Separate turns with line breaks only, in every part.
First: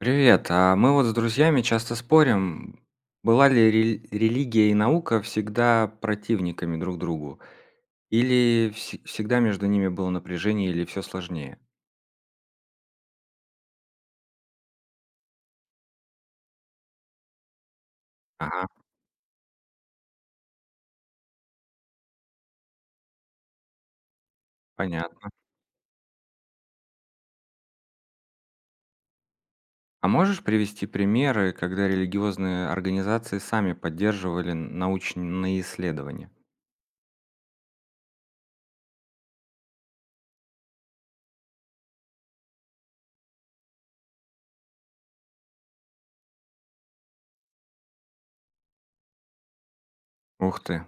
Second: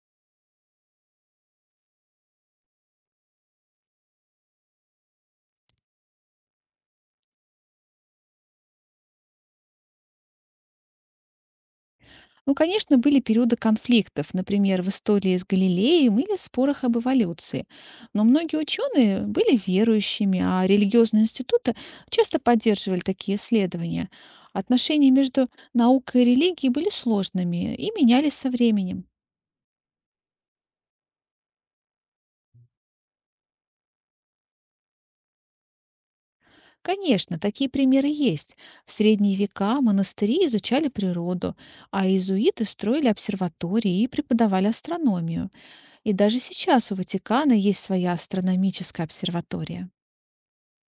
Привет. А мы вот с друзьями часто спорим, была ли религия и наука всегда противниками друг другу, или всегда между ними было напряжение, или все сложнее?
Ну, конечно, были периоды конфликтов, например, в истории с Галилеем или спорах об эволюции. Но многие
Ага,
ученые были верующими, а религиозные институты часто поддерживали такие исследования. Отношения
понятно.
между наукой и религией были сложными и менялись со временем.
А можешь привести примеры, когда религиозные организации сами поддерживали научные исследования?
Конечно, такие примеры есть. В средние века монастыри изучали природу, а иезуиты строили обсерватории и преподавали астрономию. И даже сейчас у Ватикана есть своя астрономическая обсерватория.
Ух ты.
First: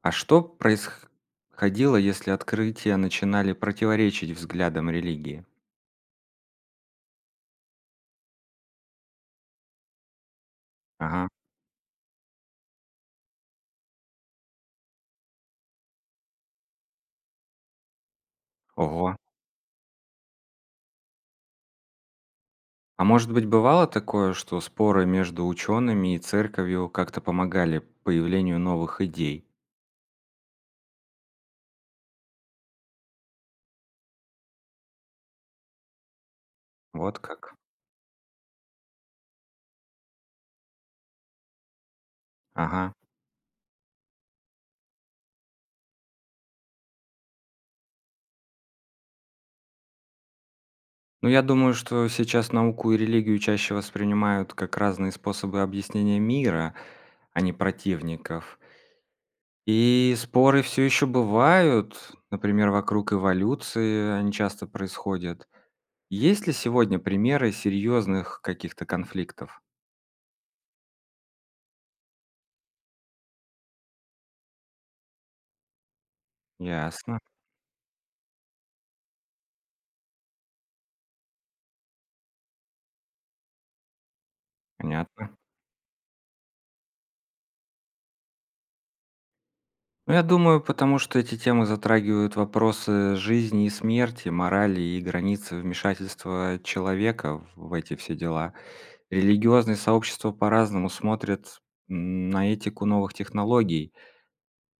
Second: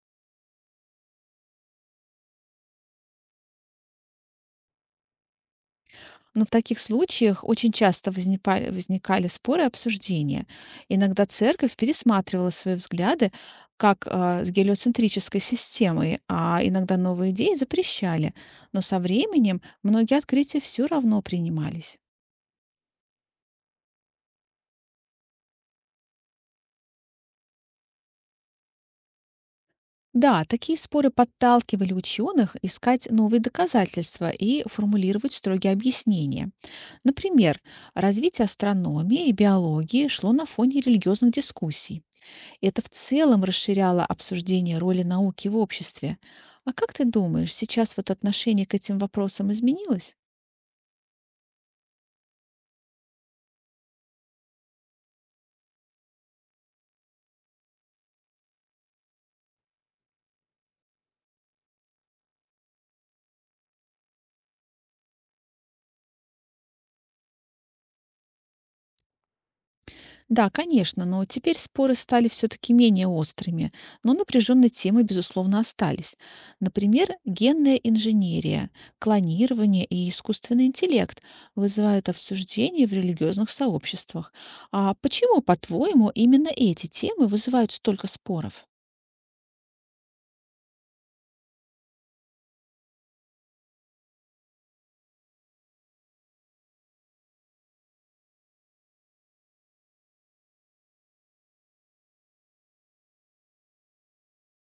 А что происходило, если открытия начинали противоречить взглядам религии?
Но в таких случаях очень часто возникали споры и обсуждения. Иногда
Ага.
церковь пересматривала свои взгляды с гелиоцентрической системой, а иногда новые идеи запрещали. Но со
Ого.
временем многие открытия все равно принимались.
А может быть, бывало такое, что споры между учеными и церковью как-то помогали появлению новых идей?
Да, такие споры подталкивали ученых искать новые доказательства и формулировать строгие объяснения.
Вот как.
Например, развитие астрономии и биологии шло на фоне религиозных дискуссий. Это в
Ага.
целом расширяло обсуждение роли науки в обществе. А как ты думаешь, сейчас вот отношение к этим вопросам изменилось?
Ну, я думаю, что сейчас науку и религию чаще воспринимают как разные способы объяснения мира, а не противников. И споры все еще бывают, например, вокруг эволюции они часто происходят. Есть ли сегодня примеры серьезных каких-то конфликтов?
Да, конечно, но теперь споры стали все-таки менее острыми, но напряженные темы, безусловно, остались. Например,
Ясно,
генная инженерия, клонирование и искусственный интеллект вызывают обсуждения в религиозных сообществах. А
понятно.
почему, по-твоему, именно эти темы вызывают столько споров?
Ну, я думаю, потому что эти темы затрагивают вопросы жизни и смерти, морали и границы вмешательства человека в эти все дела. Религиозные сообщества по-разному смотрят на этику новых технологий.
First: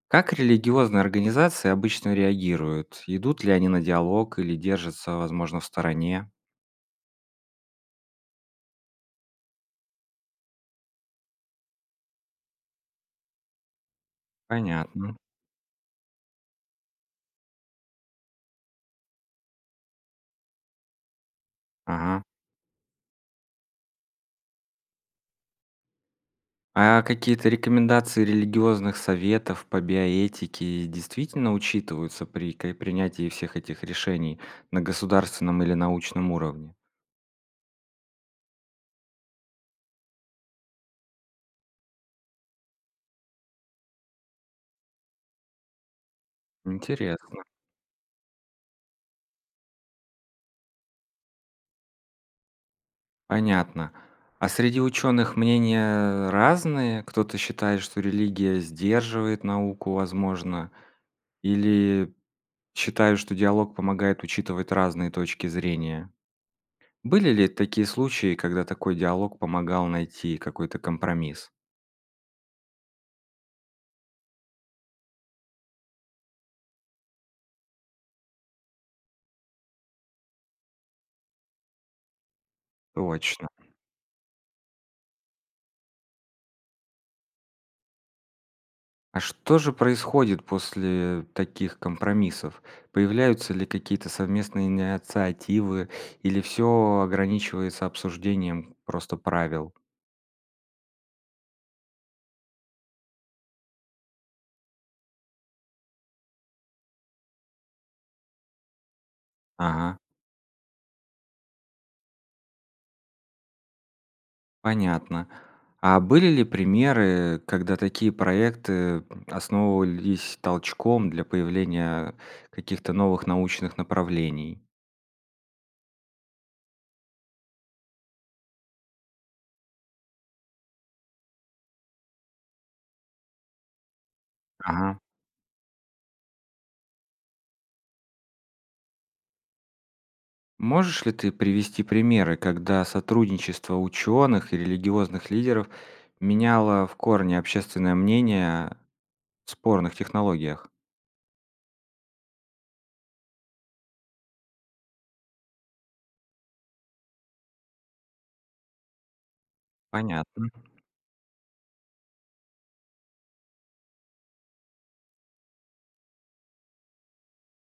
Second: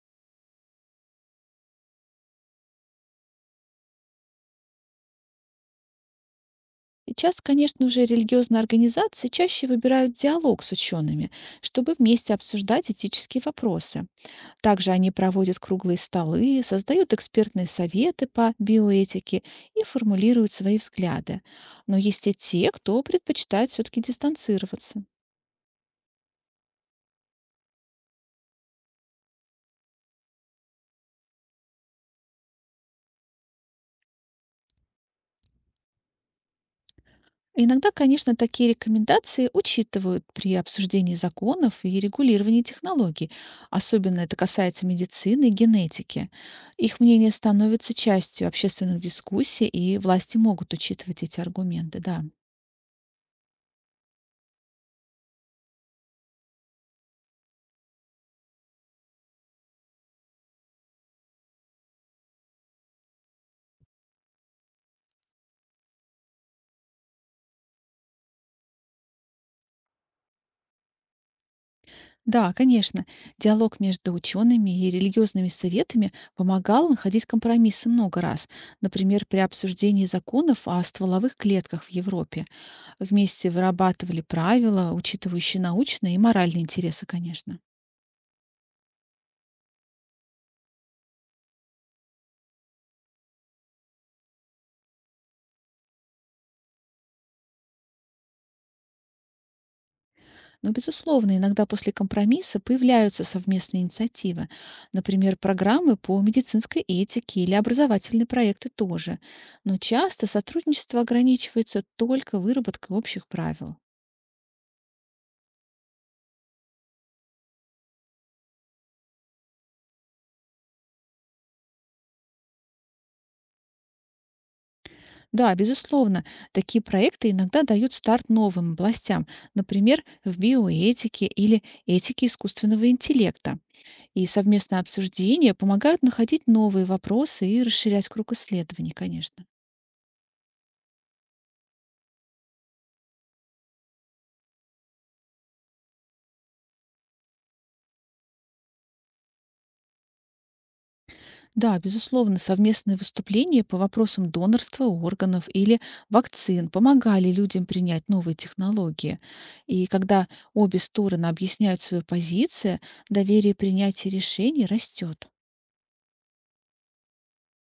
Как религиозные организации обычно реагируют? Идут ли они на диалог или держатся, возможно, в стороне?
Сейчас, конечно же, религиозные организации чаще выбирают диалог с учеными, чтобы вместе обсуждать этические вопросы. Также они
Понятно.
проводят круглые столы, создают экспертные советы по биоэтике и формулируют свои взгляды. Но
Ага.
есть и те, кто предпочитает все-таки дистанцироваться.
А какие-то рекомендации религиозных советов по биоэтике действительно учитываются при ка принятии всех этих решений на государственном или научном уровне?
Иногда, конечно, такие рекомендации учитывают при обсуждении законов и регулировании технологий. Особенно это касается медицины и генетики. Их мнение
Интересно.
становится частью общественных дискуссий, и власти могут учитывать эти аргументы, да.
Понятно. А среди ученых мнения разные? Кто-то считает, что религия сдерживает науку, возможно, или считают, что диалог помогает учитывать разные точки зрения. Были ли такие случаи, когда такой диалог помогал найти какой-то компромисс?
Да, конечно. Диалог между учеными и религиозными советами помогал находить компромиссы много раз. Например, при обсуждении законов о стволовых клетках в Европе.
Точно.
Вместе вырабатывали правила, учитывающие научные и моральные интересы, конечно.
А что же происходит после таких компромиссов? Появляются ли какие-то совместные инициативы или все ограничивается обсуждением просто правил?
Но, безусловно, иногда после компромисса появляются совместные инициативы. Например, программы по медицинской этике или образовательные проекты тоже. Но
Ага,
часто сотрудничество ограничивается только выработкой общих правил.
понятно. А были ли примеры, когда такие проекты основывались толчком для появления каких-то новых научных направлений?
Да, безусловно, такие проекты иногда дают старт новым областям, например, в биоэтике или этике искусственного интеллекта. И совместное
Ага.
обсуждение помогают находить новые вопросы и расширять круг исследований, конечно.
Можешь ли ты привести примеры, когда сотрудничество ученых и религиозных лидеров меняло в корне общественное мнение о спорных технологиях?
Да, безусловно, совместные выступления по вопросам донорства органов или вакцин помогали людям принять новые технологии. И когда
Понятно.
обе стороны объясняют свою позицию, доверие принятия решений растет.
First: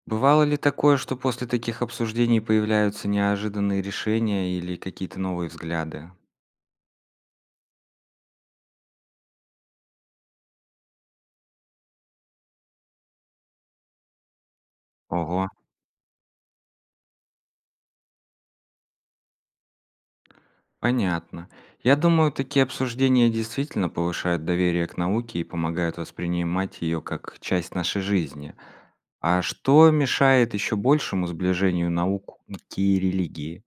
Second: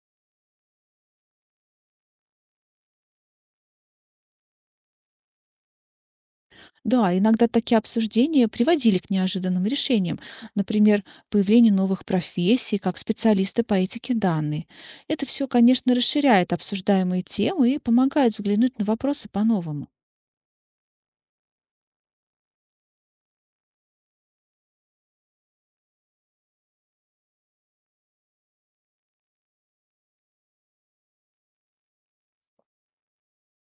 Бывало ли такое, что после таких обсуждений появляются неожиданные решения или какие-то новые взгляды?
Да, иногда такие обсуждения приводили к неожиданным решениям, например, появлению новых профессий, как специалисты по этике данной. Это
Ого,
все, конечно, расширяет обсуждаемые темы и помогает взглянуть на вопросы по-новому.
понятно. Я думаю, такие обсуждения действительно повышают доверие к науке и помогают воспринимать ее как часть нашей жизни. А что мешает еще большему сближению наук и религии?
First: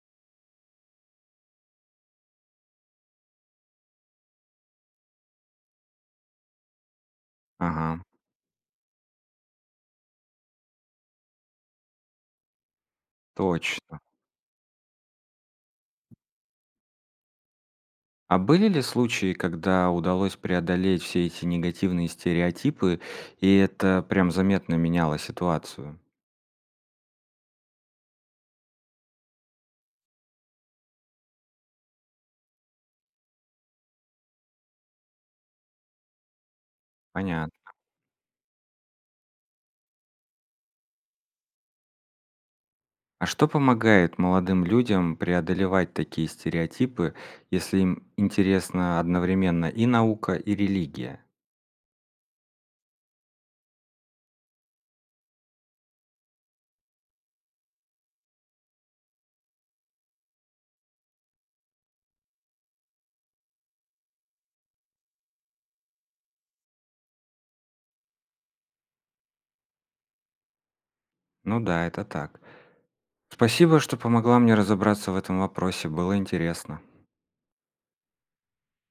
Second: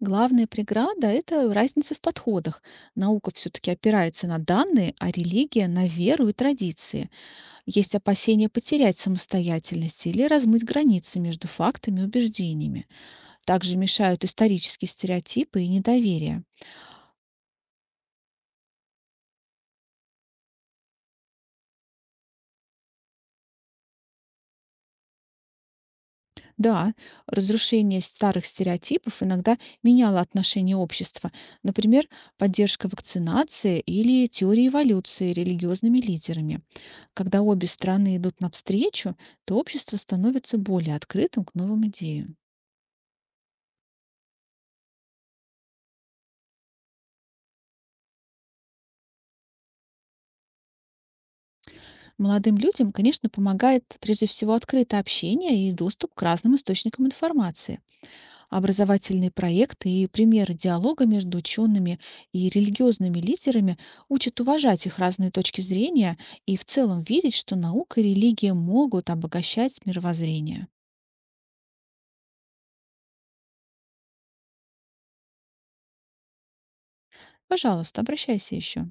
Главная преграда — это разница в подходах. Наука все-таки опирается на данные, а религия — на веру и традиции. Есть
Ага,
опасения потерять самостоятельность или размыть границы между фактами и убеждениями. Также
точно.
мешают исторические стереотипы и недоверие.
А были ли случаи, когда удалось преодолеть все эти негативные стереотипы, и это прям заметно меняло ситуацию?
Да, разрушение старых стереотипов иногда меняло отношение общества, например, поддержка вакцинации или теории эволюции религиозными лидерами. Когда
Понятно.
обе стороны идут навстречу, то общество становится более открытым к новым идеям.
А что помогает молодым людям преодолевать такие стереотипы, если им интересна одновременно и наука, и религия?
Молодым людям, конечно, помогает прежде всего открытое общение и доступ к разным источникам информации. Образовательные проекты и примеры диалога между учеными и религиозными лидерами учат уважать их разные точки зрения и в целом видеть, что наука и религия могут обогащать мировоззрение.
Ну да, это так. Спасибо, что помогла мне разобраться в этом вопросе, было интересно.
Пожалуйста, обращайся еще.